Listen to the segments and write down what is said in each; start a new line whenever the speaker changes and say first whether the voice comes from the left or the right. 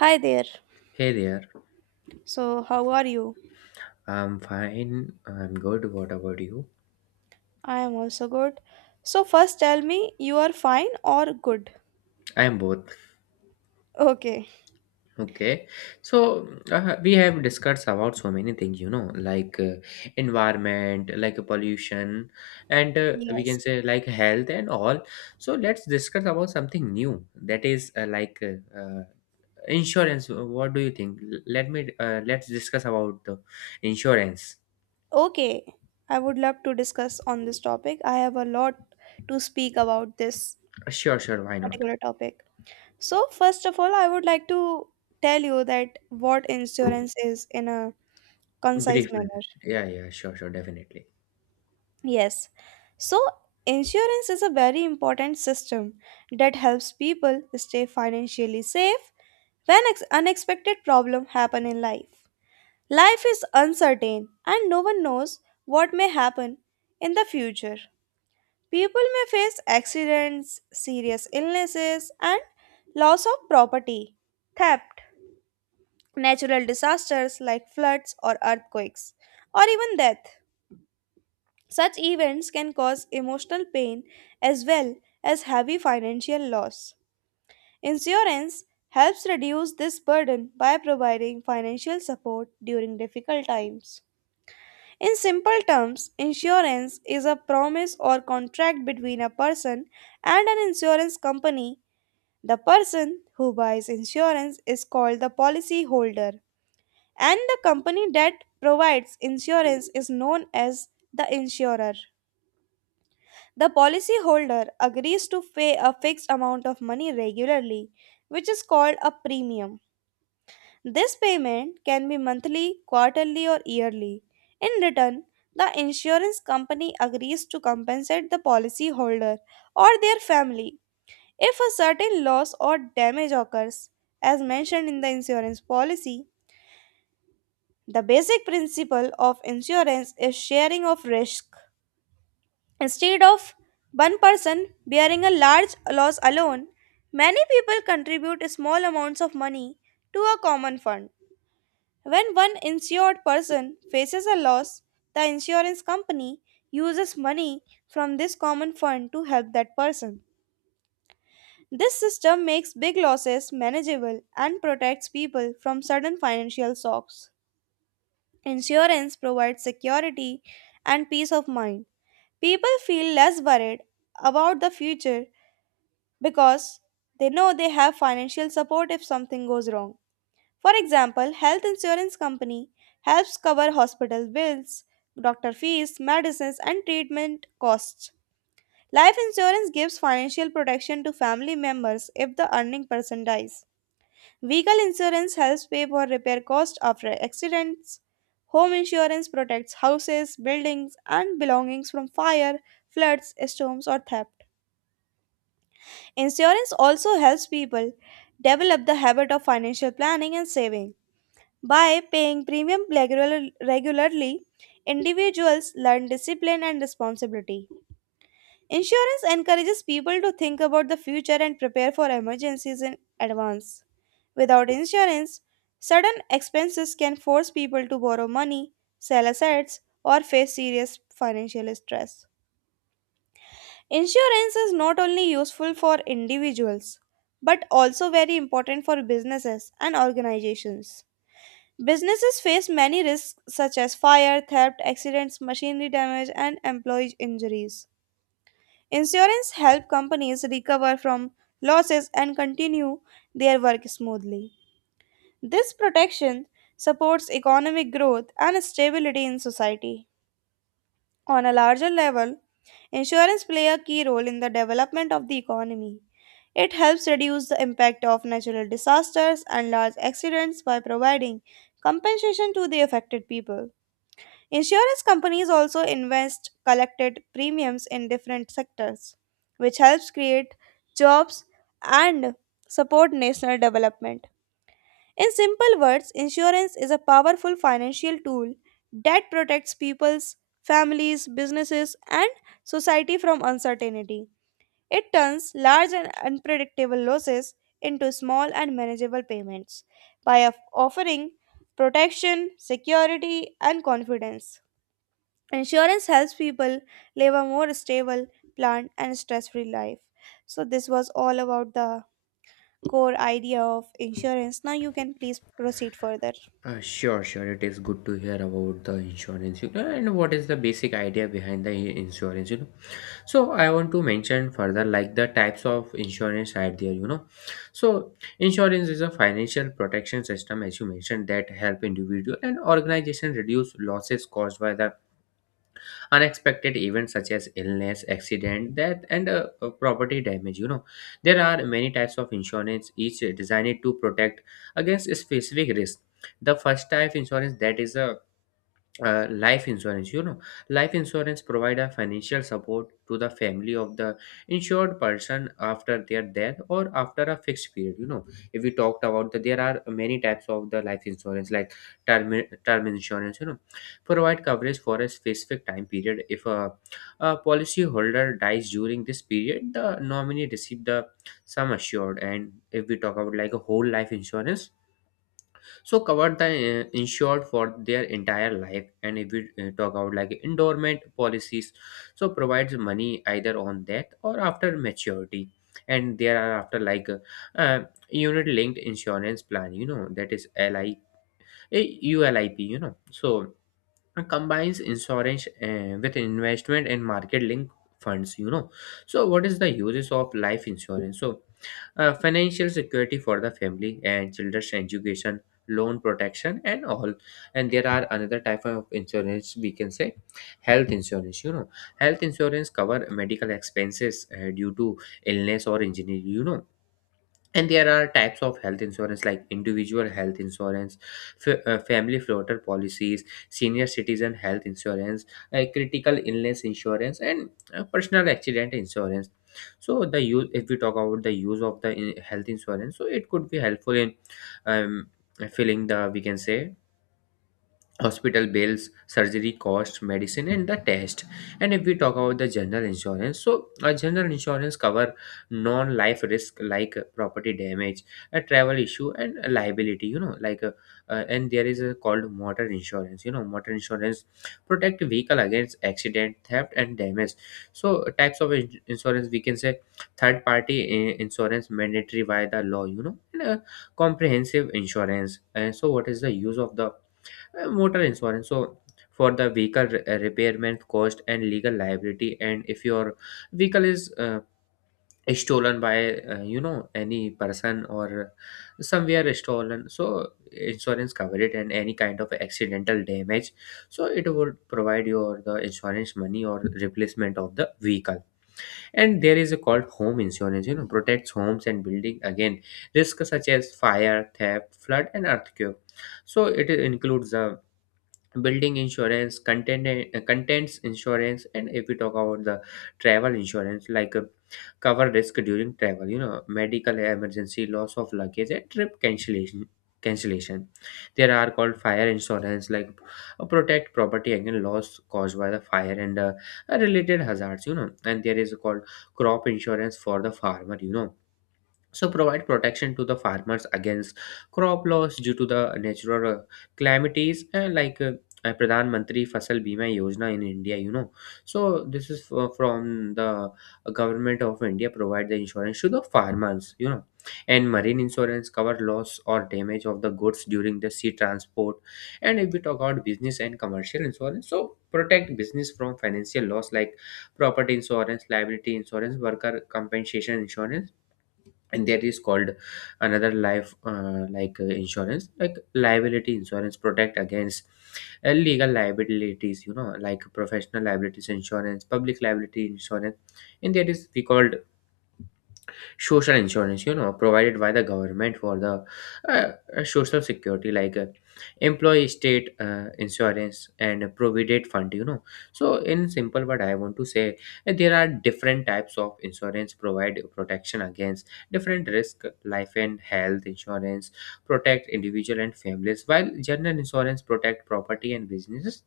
right: Hi there.
left: Hey there,
right: So, how are you?
left: I'm fine, I'm good. What about you?
right: I am also good. So, first tell me you are fine or good?
left: I'm both.
right: Okay.
left: Okay. So, we have discussed about so many things, like environment, like pollution, and we can
right: Yes.
left: say like health and all. So, let's discuss about something new that is insurance. What do you think? Let's discuss about the insurance.
right: Okay. I would love to discuss on this topic. I have a lot to speak about this
left: Sure, sure, why not?
right: particular topic. So, first of all, I would like to tell you that what insurance is in a concise
left: Briefly.
right: manner.
left: Yeah, yeah, sure, sure, definitely.
right: Yes. So, insurance is a very important system that helps people stay financially safe when unexpected problems happen in life. Life is uncertain and no one knows what may happen in the future. People may face accidents, serious illnesses, and loss of property, theft, natural disasters like floods or earthquakes, or even death. Such events can cause emotional pain as well as heavy financial loss. Insurance helps reduce this burden by providing financial support during difficult times. In simple terms, insurance is a promise or contract between a person and an insurance company. The person who buys insurance is called the policyholder, and the company that provides insurance is known as the insurer. The policyholder agrees to pay a fixed amount of money regularly, which is called a premium. This payment can be monthly, quarterly, or yearly. In return, the insurance company agrees to compensate the policyholder or their family if a certain loss or damage occurs, as mentioned in the insurance policy. The basic principle of insurance is sharing of risk. Instead of one person bearing a large loss alone, many people contribute small amounts of money to a common fund. When one insured person faces a loss, the insurance company uses money from this common fund to help that person. This system makes big losses manageable and protects people from sudden financial shocks. Insurance provides security and peace of mind. People feel less worried about the future because they know they have financial support if something goes wrong. For example, health insurance company helps cover hospital bills, doctor fees, medicines and treatment costs. Life insurance gives financial protection to family members if the earning person dies. Vehicle insurance helps pay for repair costs after accidents. Home insurance protects houses, buildings, and belongings from fire, floods, storms, or theft. Insurance also helps people develop the habit of financial planning and saving. By paying premium regularly, individuals learn discipline and responsibility. Insurance encourages people to think about the future and prepare for emergencies in advance. Without insurance, sudden expenses can force people to borrow money, sell assets, or face serious financial stress. Insurance is not only useful for individuals but also very important for businesses and organizations. Businesses face many risks such as fire, theft, accidents, machinery damage, and employee injuries. Insurance helps companies recover from losses and continue their work smoothly. This protection supports economic growth and stability in society. On a larger level, insurance play a key role in the development of the economy. It helps reduce the impact of natural disasters and large accidents by providing compensation to the affected people. Insurance companies also invest collected premiums in different sectors, which helps create jobs and support national development. In simple words, insurance is a powerful financial tool that protects people's families, businesses, and society from uncertainty. It turns large and unpredictable losses into small and manageable payments by offering protection, security, and confidence. Insurance helps people live a more stable, planned, and stress free life. So, this was all about the core idea of insurance. Now, you can please proceed further.
left: Sure, sure. It is good to hear about the insurance, and what is the basic idea behind the insurance, So I want to mention further like the types of insurance are there, So insurance is a financial protection system, as you mentioned, that help individual and organization reduce losses caused by the unexpected events such as illness, accident, death, and property damage. There are many types of insurance, each designed to protect against specific risk. The first type insurance that is a life insurance, life insurance provide a financial support to the family of the insured person after their death or after a fixed period. If we talked about that, there are many types of the life insurance, like term term insurance, provide coverage for a specific time period. If a policy holder dies during this period, the nominee receive the sum assured. And if we talk about like a whole life insurance, so covered the insured for their entire life. And if we talk about like endowment policies, so provides money either on death or after maturity. And there are after like uh, unit linked insurance plan, that is li uh, ulip, so and combines insurance with investment and market linked funds. So what is the uses of life insurance? So financial security for the family and children's education, loan protection, and all. And there are another type of insurance, we can say, health insurance. Health insurance cover medical expenses due to illness or injury. And there are types of health insurance like individual health insurance, family floater policies, senior citizen health insurance, critical illness insurance, and personal accident insurance. So the use, if we talk about the use of the health insurance, so it could be helpful in um, filling the, we can say, hospital bills, surgery costs, medicine, and the test. And if we talk about the general insurance, so a general insurance cover non-life risk like property damage, a travel issue, and a liability. And there is a called motor insurance. Motor insurance protect vehicle against accident, theft, and damage. So types of insurance, we can say, third party insurance mandatory by the law, comprehensive insurance. And so what is the use of the motor insurance? So for the vehicle repairman cost and legal liability. And if your vehicle is stolen by any person or somewhere stolen, so insurance cover it, and any kind of accidental damage, so it would provide your the insurance money or replacement of the vehicle. And there is a called home insurance, protects homes and building again risk such as fire, theft, flood, and earthquake. So it includes the building insurance, contents insurance. And if we talk about the travel insurance, like cover risk during travel, medical emergency, loss of luggage, and trip cancellation. There are called fire insurance, like protect property against loss caused by the fire and related hazards. And there is called crop insurance for the farmer. So provide protection to the farmers against crop loss due to the natural calamities, Pradhan Mantri Fasal Bima Yojana in India, you know. So this is from the government of India, provide the insurance to the farmers, you know. And marine insurance cover loss or damage of the goods during the sea transport. And if we talk about business and commercial insurance, so protect business from financial loss like property insurance, liability insurance, worker compensation insurance. And there is called another life insurance, like liability insurance protect against illegal liabilities, like professional liabilities insurance, public liability insurance. And there is we called social insurance, provided by the government for the social security, like employee state insurance and provident fund. So in simple what I want to say, there are different types of insurance provide protection against different risk. Life and health insurance protect individual and families, while general insurance protect property and businesses.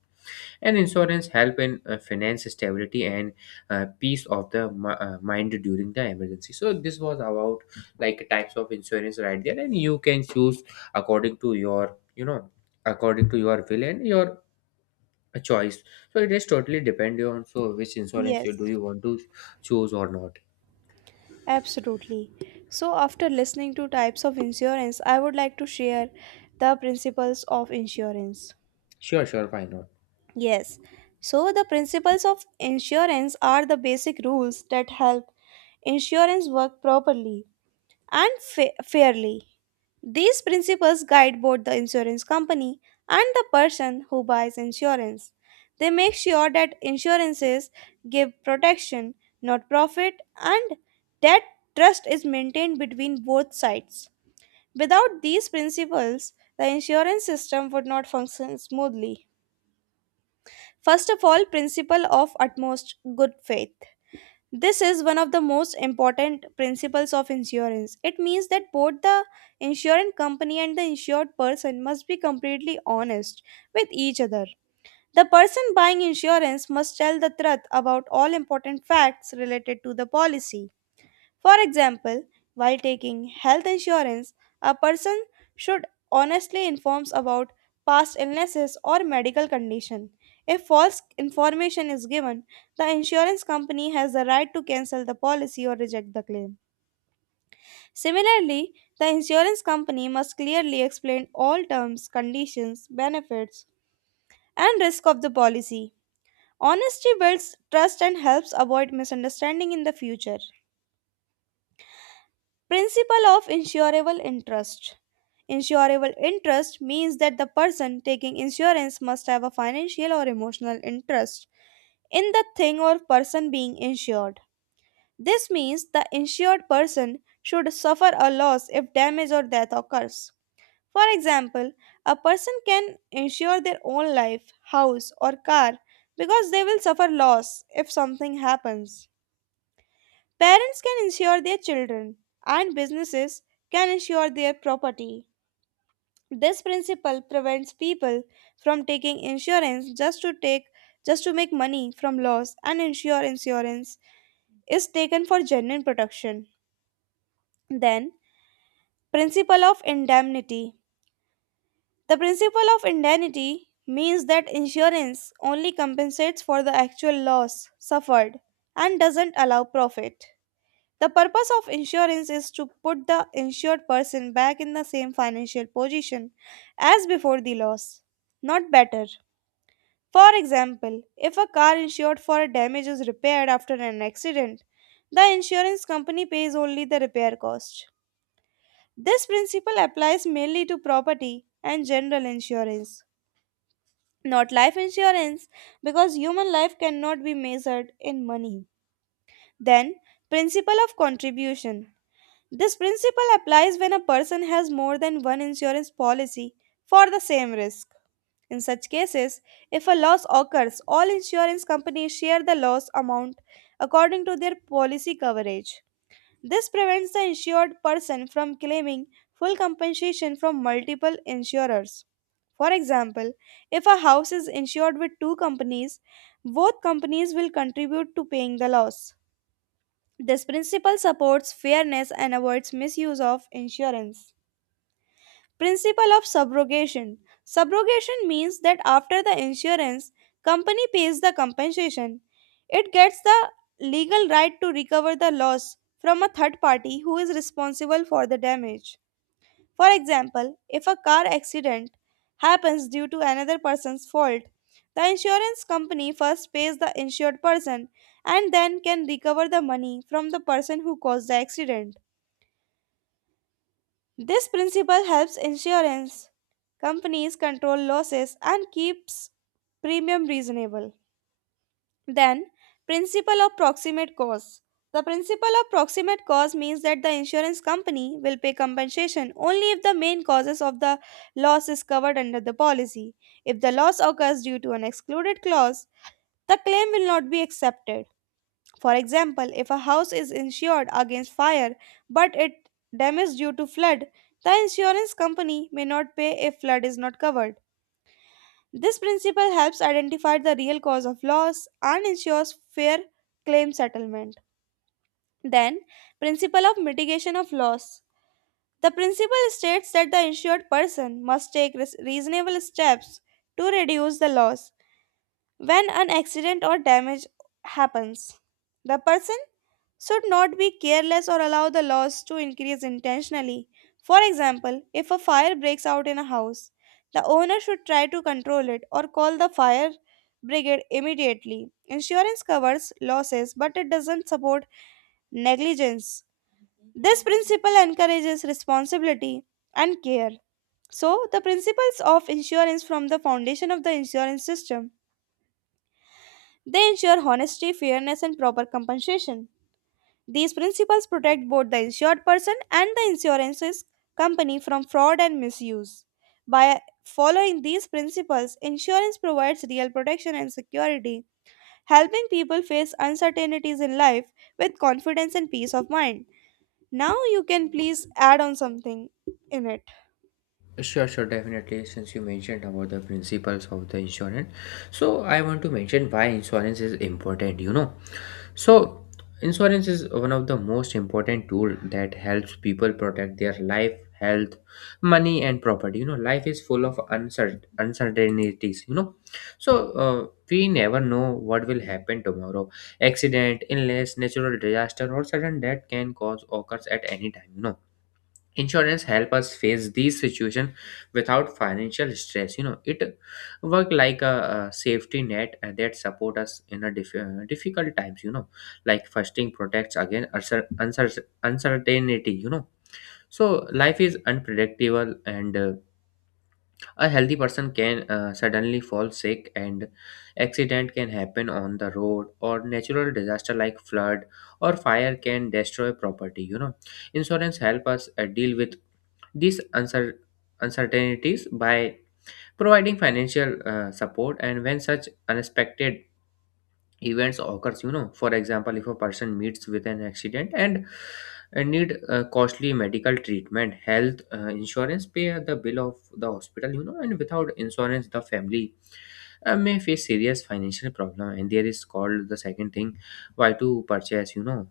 left: And insurance help in finance stability and peace of the mind during the emergency. So this was about like types of insurance right there, and you can choose according to your, according to your will and your choice. So it is totally depending on so which insurance
right: Yes,
left: you do you want to choose or not.
right: absolutely. So, after listening to types of insurance, I would like to share the principles of insurance.
left: Sure, sure, why not?
right: Yes, so the principles of insurance are the basic rules that help insurance work properly and fairly. These principles guide both the insurance company and the person who buys insurance. They make sure that insurances give protection, not profit, and that trust is maintained between both sides. Without these principles, the insurance system would not function smoothly. First of all, principle of utmost good faith. This is one of the most important principles of insurance. It means that both the insurance company and the insured person must be completely honest with each other. The person buying insurance must tell the truth about all important facts related to the policy. For example, while taking health insurance, a person should honestly inform about past illnesses or medical condition. If false information is given, the insurance company has the right to cancel the policy or reject the claim. Similarly, the insurance company must clearly explain all terms, conditions, benefits, and risk of the policy. Honesty builds trust and helps avoid misunderstanding in the future. Principle of insurable interest. Insurable interest means that the person taking insurance must have a financial or emotional interest in the thing or person being insured. This means the insured person should suffer a loss if damage or death occurs. For example, a person can insure their own life, house, or car because they will suffer loss if something happens. Parents can insure their children, and businesses can insure their property. This principle prevents people from taking insurance just to make money from loss, and ensure insurance is taken for genuine protection. Then, principle of indemnity. The principle of indemnity means that insurance only compensates for the actual loss suffered and doesn't allow profit. The purpose of insurance is to put the insured person back in the same financial position as before the loss, not better. For example, if a car insured for damage is repaired after an accident, the insurance company pays only the repair cost. This principle applies mainly to property and general insurance, not life insurance, because human life cannot be measured in money. Then, principle of contribution. This principle applies when a person has more than one insurance policy for the same risk. In such cases, if a loss occurs, all insurance companies share the loss amount according to their policy coverage. This prevents the insured person from claiming full compensation from multiple insurers. For example, if a house is insured with two companies, both companies will contribute to paying the loss. This principle supports fairness and avoids misuse of insurance. Principle of subrogation. Subrogation means that after the insurance company pays the compensation, it gets the legal right to recover the loss from a third party who is responsible for the damage. For example, if a car accident happens due to another person's fault, the insurance company first pays the insured person and then can recover the money from the person who caused the accident. This principle helps insurance companies control losses and keeps premium reasonable. Then, principle of proximate cause. The principle of proximate cause means that the insurance company will pay compensation only if the main causes of the loss is covered under the policy. If the loss occurs due to an excluded clause, the claim will not be accepted. For example, if a house is insured against fire but it damaged due to flood, the insurance company may not pay if flood is not covered. This principle helps identify the real cause of loss and ensures fair claim settlement. Then, principle of mitigation of loss. The principle states that the insured person must take reasonable steps to reduce the loss. When an accident or damage happens, the person should not be careless or allow the loss to increase intentionally. For example, if a fire breaks out in a house, the owner should try to control it or call the fire brigade immediately. Insurance covers losses, but it doesn't support negligence. This principle encourages responsibility and care. So, the principles of insurance from the foundation of the insurance system. They ensure honesty, fairness, and proper compensation. These principles protect both the insured person and the insurance company from fraud and misuse. By following these principles, insurance provides real protection and security, helping people face uncertainties in life with confidence and peace of mind. Now, you can please add on something in it.
left: Sure, sure, definitely. Since you mentioned about the principles of the insurance, so I want to mention why insurance is important, you know. So, insurance is one of the most important tool that helps people protect their life, health, money, and property. You know, life is full of uncertainties. You know, so we never know what will happen tomorrow. Accident, illness, natural disaster, or sudden death can cause occurs at any time. You know, insurance help us face these situations without financial stress. It work like a safety net that support us in a difficult times. Like fasting protects against uncertainty. So life is unpredictable, and a healthy person can suddenly fall sick, and accident can happen on the road, or natural disaster like flood or fire can destroy property. Insurance help us deal with these uncertainties by providing financial support, and when such unexpected events occurs. For example, if a person meets with an accident and need costly medical treatment, health insurance pay the bill of the hospital. And without insurance, the family may face serious financial problem. And there is called the second thing, why to purchase, you know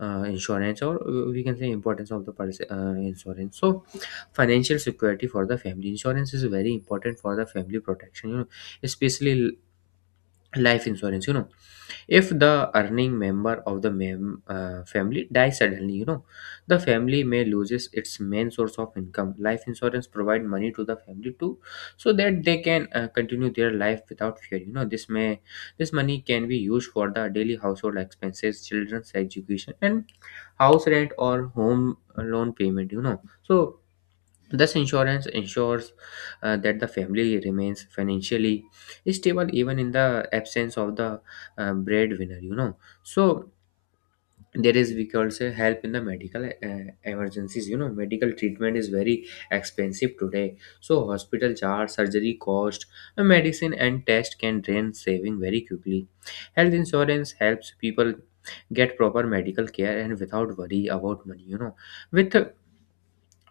left: uh, insurance, or we can say importance of the insurance. So financial security for the family, insurance is very important for the family protection. Especially life insurance. If the earning member of the family dies suddenly, the family may loses its main source of income. Life insurance provide money to the family too, so that they can continue their life without fear. This money can be used for the daily household expenses, children's education, and house rent or home loan payment. So thus, insurance ensures that the family remains financially stable even in the absence of the breadwinner, you know. So, there is, we call say, help in the medical emergencies. You know, medical treatment is very expensive today. So, hospital charge, surgery cost, medicine, and test can drain saving very quickly. Health insurance helps people get proper medical care and without worry about money, you know. With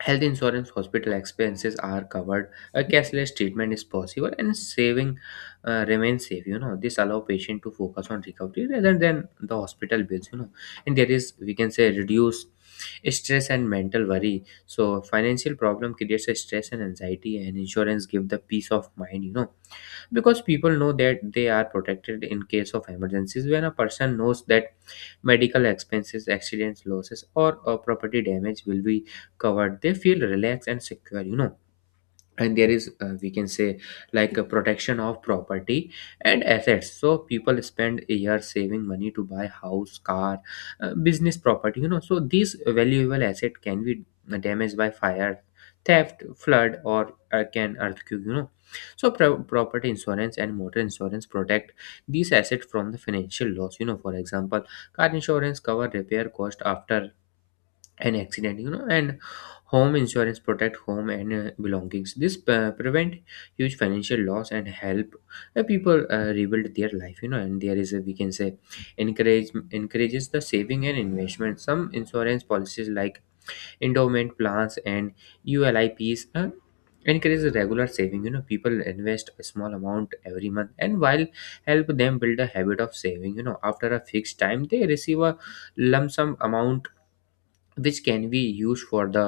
left: health insurance, hospital expenses are covered, a cashless treatment is possible, and saving remains safe. You know, this allow patient to focus on recovery rather than the hospital bills. You know, and there is we can say reduce stress and mental worry. So financial problem creates a stress and anxiety, and insurance give the peace of mind. Because people know that they are protected in case of emergencies. When a person knows that medical expenses, accidents, losses, or property damage will be covered, they feel relaxed and secure. And there is, we can say, like a protection of property and assets. So people spend a year saving money to buy house, car, business property. So these valuable asset can be damaged by fire, theft, flood, or can earthquake. So property insurance and motor insurance protect these assets from the financial loss. For example, car insurance cover repair cost after an accident. And home insurance protect home and belongings. This prevent huge financial loss and help people rebuild their life. And there is, a, we can say, encourages the saving and investment. Some insurance policies like endowment plans and ulips encourage regular saving. People invest a small amount every month, and while help them build a habit of saving. After a fixed time they receive a lump sum amount which can be used for the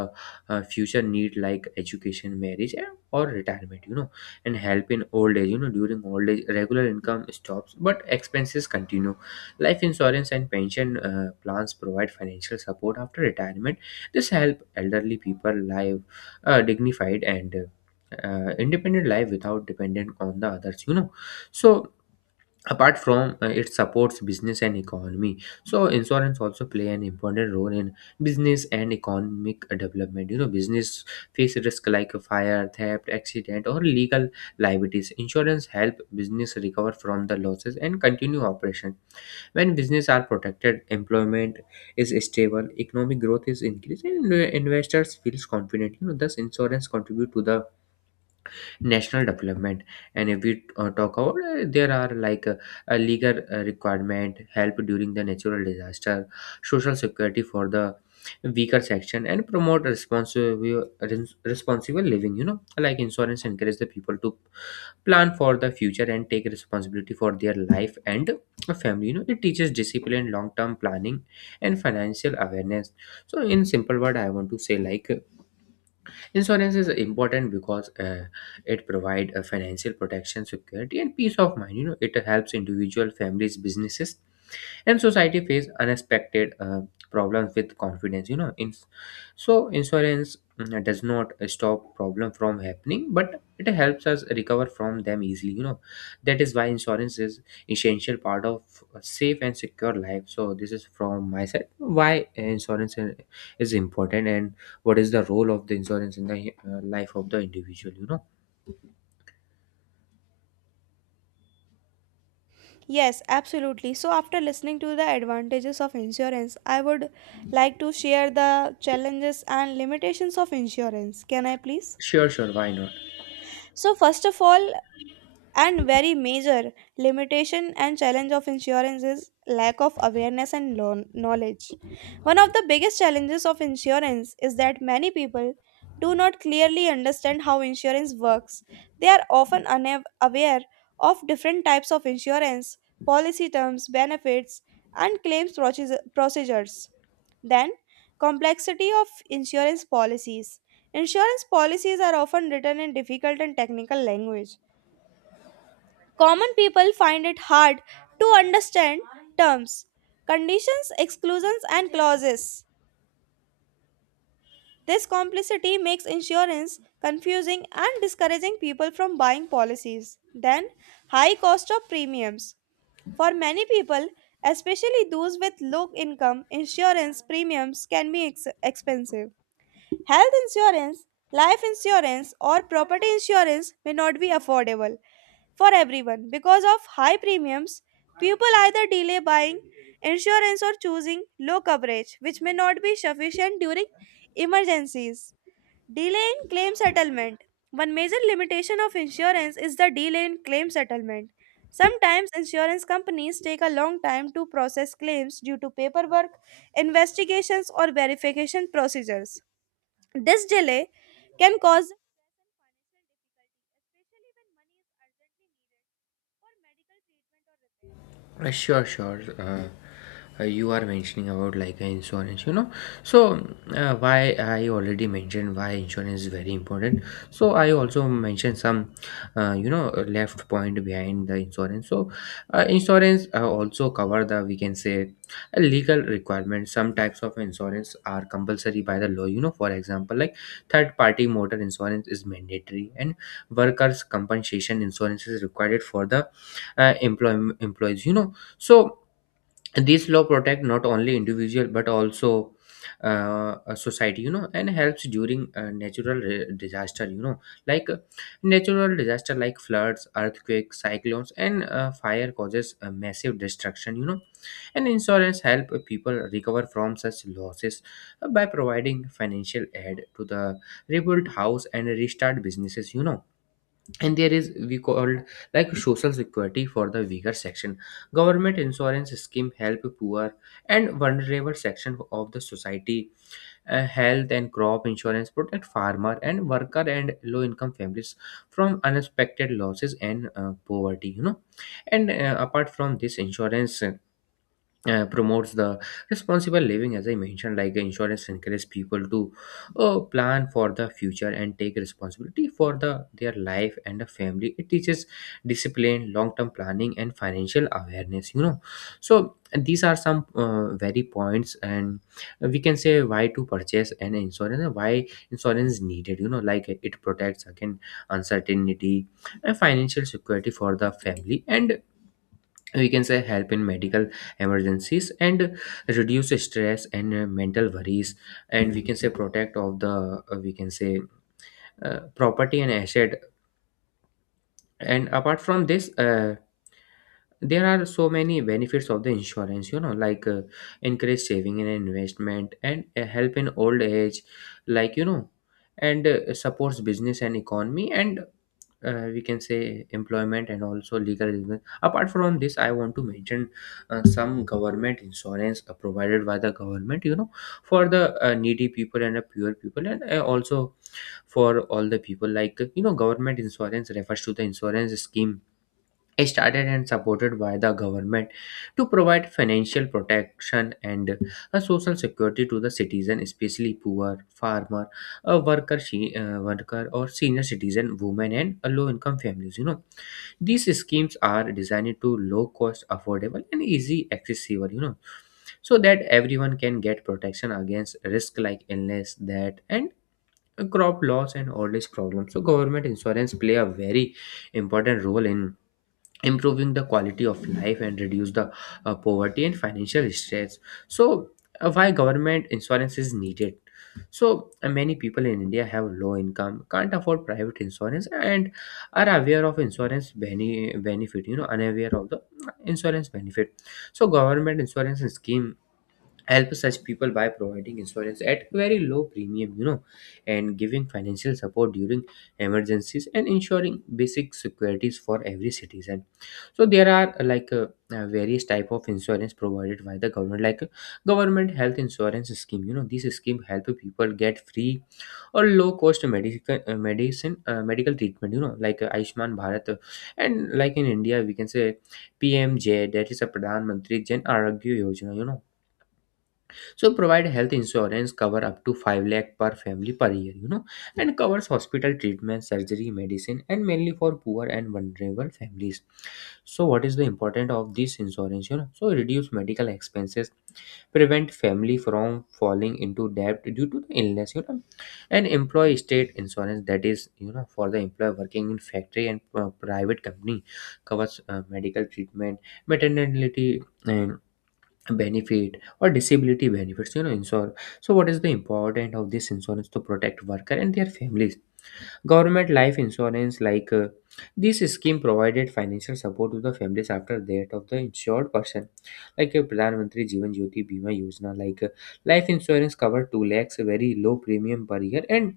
left: future need like education, marriage, or retirement. And help in old age. During old age regular income stops but expenses continue. Life insurance and pension plans provide financial support after retirement. This help elderly people live dignified and independent life without dependent on the others. So apart from, it supports business and economy. So insurance also play an important role in business and economic development. Business face risk like a fire, theft, accident, or legal liabilities. Insurance help business recover from the losses and continue operation. When business are protected, employment is stable, economic growth is increased, and investors feels confident. Thus insurance contribute to the national development. And if we talk about, there are, like, a legal requirement, help during the natural disaster, social security for the weaker section, and promote responsible living. Like insurance encourage the people to plan for the future and take responsibility for their life and a family. It teaches discipline, long term planning, and financial awareness. So in simple word I want to say, like, insurance is important because, it provides financial protection, security, and peace of mind. It helps individual, families, businesses, and society face unexpected problems with confidence. In So insurance does not stop problem from happening, but it helps us recover from them easily. That is why insurance is essential part of a safe and secure life. So this is from my side, why insurance is important, and what is the role of the insurance in the life of the individual.
right: Yes, absolutely. So, after listening to the advantages of insurance, I would like to share the challenges and limitations of insurance. Can I please?
left: Sure, sure, why not?
right: So, first of all, and very major limitation and challenge of insurance is lack of awareness and knowledge. One of the biggest challenges of insurance is that many people do not clearly understand how insurance works. They are often unaware of different types of insurance policy terms, benefits, and claims procedures. Then, complexity of insurance policies. Insurance policies are often written in difficult and technical language. Common people find it hard to understand terms, conditions, exclusions, and clauses. This complicity makes insurance confusing and discouraging people from buying policies. Then, high cost of premiums. For many people, especially those with low income, insurance premiums can be expensive. Health insurance, life insurance, or property insurance may not be affordable for everyone because of high premiums. People either delay buying insurance or choosing low coverage, which may not be sufficient during emergencies. Delay in claim settlement. One major limitation of insurance is the delay in claim settlement. Sometimes insurance companies take a long time to process claims due to paperwork, investigations, or verification procedures. This delay can cause
left: Sure, sure. You are mentioning about, like, insurance. So why I already mentioned why insurance is very important. So I also mentioned some left point behind the insurance. So insurance also cover, the we can say, legal requirements. Some types of insurance are compulsory by the law. For example, like third party motor insurance is mandatory, and workers compensation insurance is required for the employees. So this law protect not only individual but also a society, and helps during natural disaster. Like, natural disaster like floods, earthquakes, cyclones, and fire causes massive destruction. And insurance help people recover from such losses by providing financial aid to the rebuilt house and restart businesses. And there is, we called, like, social security for the weaker section. Government insurance scheme help poor and vulnerable section of the society. Health and crop insurance protect farmer and worker and low income families from unexpected losses and poverty. And apart from this insurance promotes the responsible living. As I mentioned, like insurance encourages people to plan for the future and take responsibility for their life and the family. It teaches discipline, long term planning, and financial awareness. So these are some very points. And we can say, why to purchase an insurance and why insurance is needed. Like, it protects against uncertainty and financial security for the family. And we can say, help in medical emergencies and reduce stress and mental worries. And we can say, protect of the, we can say, property and asset. And apart from this, there are so many benefits of the insurance, like encourage saving and investment, and help in old age like you know and supports business and economy, and we can say employment and also legal reasons. Apart from this, I want to mention some government insurance provided by the government, for the needy people and the poor people, and also for all the people, like. Government insurance refers to the insurance scheme started and supported by the government, to provide financial protection and a social security to the citizen, especially poor farmer, a worker, or senior citizen, women, and low income families. These schemes are designed to low cost, affordable, and easy accessible, so that everyone can get protection against risk like illness that, and crop loss, and all these problems. So government insurance play a very important role in improving the quality of life and reduce the poverty and financial stress. So why government insurance is needed? So many people in India have low income, can't afford private insurance, and are aware of insurance benefit, unaware of the insurance benefit. So government insurance scheme help such people by providing insurance at very low premium, and giving financial support during emergencies and ensuring basic securities for every citizen. So there are, various type of insurance provided by the government, like government health insurance scheme. This scheme help people get free or low cost medical treatment. Like Ayushman Bharat, and like in India we can say PMJ, that is a Pradhan Mantri Jan Arogya Yojana. So provide health insurance cover up to 5 lakh per family per year. And covers hospital treatment, surgery, medicine, and mainly for poor and vulnerable families. So what is the importance of this insurance? So reduce medical expenses, prevent family from falling into debt due to the illness. And employee state insurance, that is for the employer working in factory and private company. Covers medical treatment, maternity, and benefit, or disability benefits, insure. So what is the important of this insurance? To protect worker and their families. Government life insurance, like this scheme provided financial support to the families after death of the insured person, like a Pradhan Mantri Jeevan Jyoti Bima Yojana. Like life insurance cover 2 lakhs, a very low premium per year, and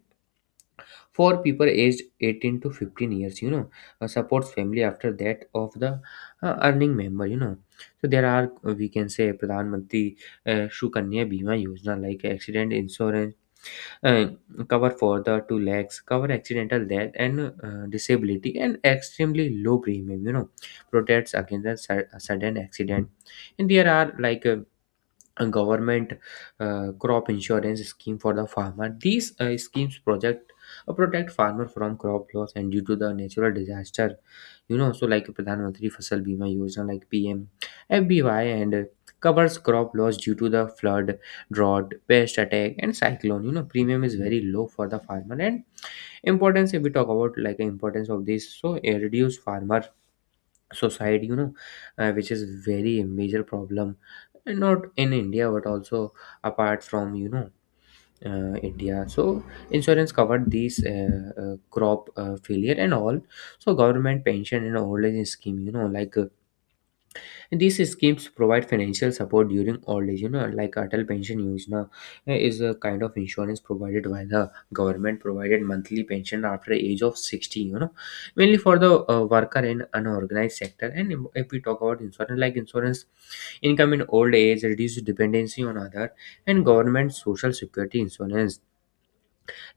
left: for people aged 18 to 15 years. Supports family after that of the earning member. So there are, we can say, Pradhan Mantri Sukanya Bima Yojana, like accident insurance, uh, cover for the 2 lakhs, cover accidental death and disability, and extremely low premium. Protects against a sudden accident. And there are, like, a government crop insurance scheme for the farmer. These schemes project, protect farmer from crop loss and due to the natural disaster. So like Pradhan Mantri Fasal Bima Yojana, like PMFBY, and covers crop loss due to the flood, drought, pest attack, and cyclone. Premium is very low for the farmer. And importance, if we talk about, like, importance of this, so it reduce farmer society, which is very major problem, and not in India but also apart from, India. So insurance covered these crop failure and all. So government pension and old age scheme, like these schemes provide financial support during old age. Like Atal Pension Yojana, is a kind of insurance provided by the government, provided monthly pension after age of 60. Mainly for the worker in unorganized sector. And if we talk about insurance, like insurance income in old age, reduce dependency on other. And government social security insurance,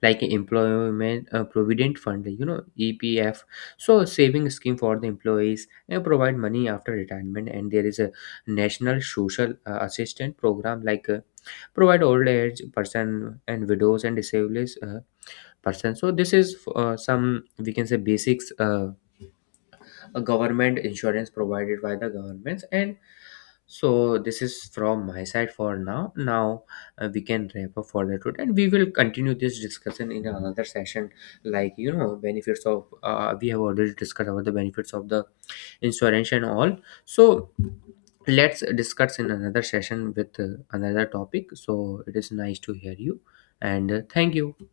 left: like employment provident fund, EPF. So a saving scheme for the employees, and provide money after retirement. And there is a national social assistance program, like provide old age person and widows and disabled person. So this is some, we can say, basics a government insurance provided by the governments. And so this is from my side for now. We can wrap up for the today, and we will continue this discussion in another session, like benefits of, we have already discussed about the benefits of the insurance and all. So let's discuss in another session with another topic. So it is nice to hear you, and thank you.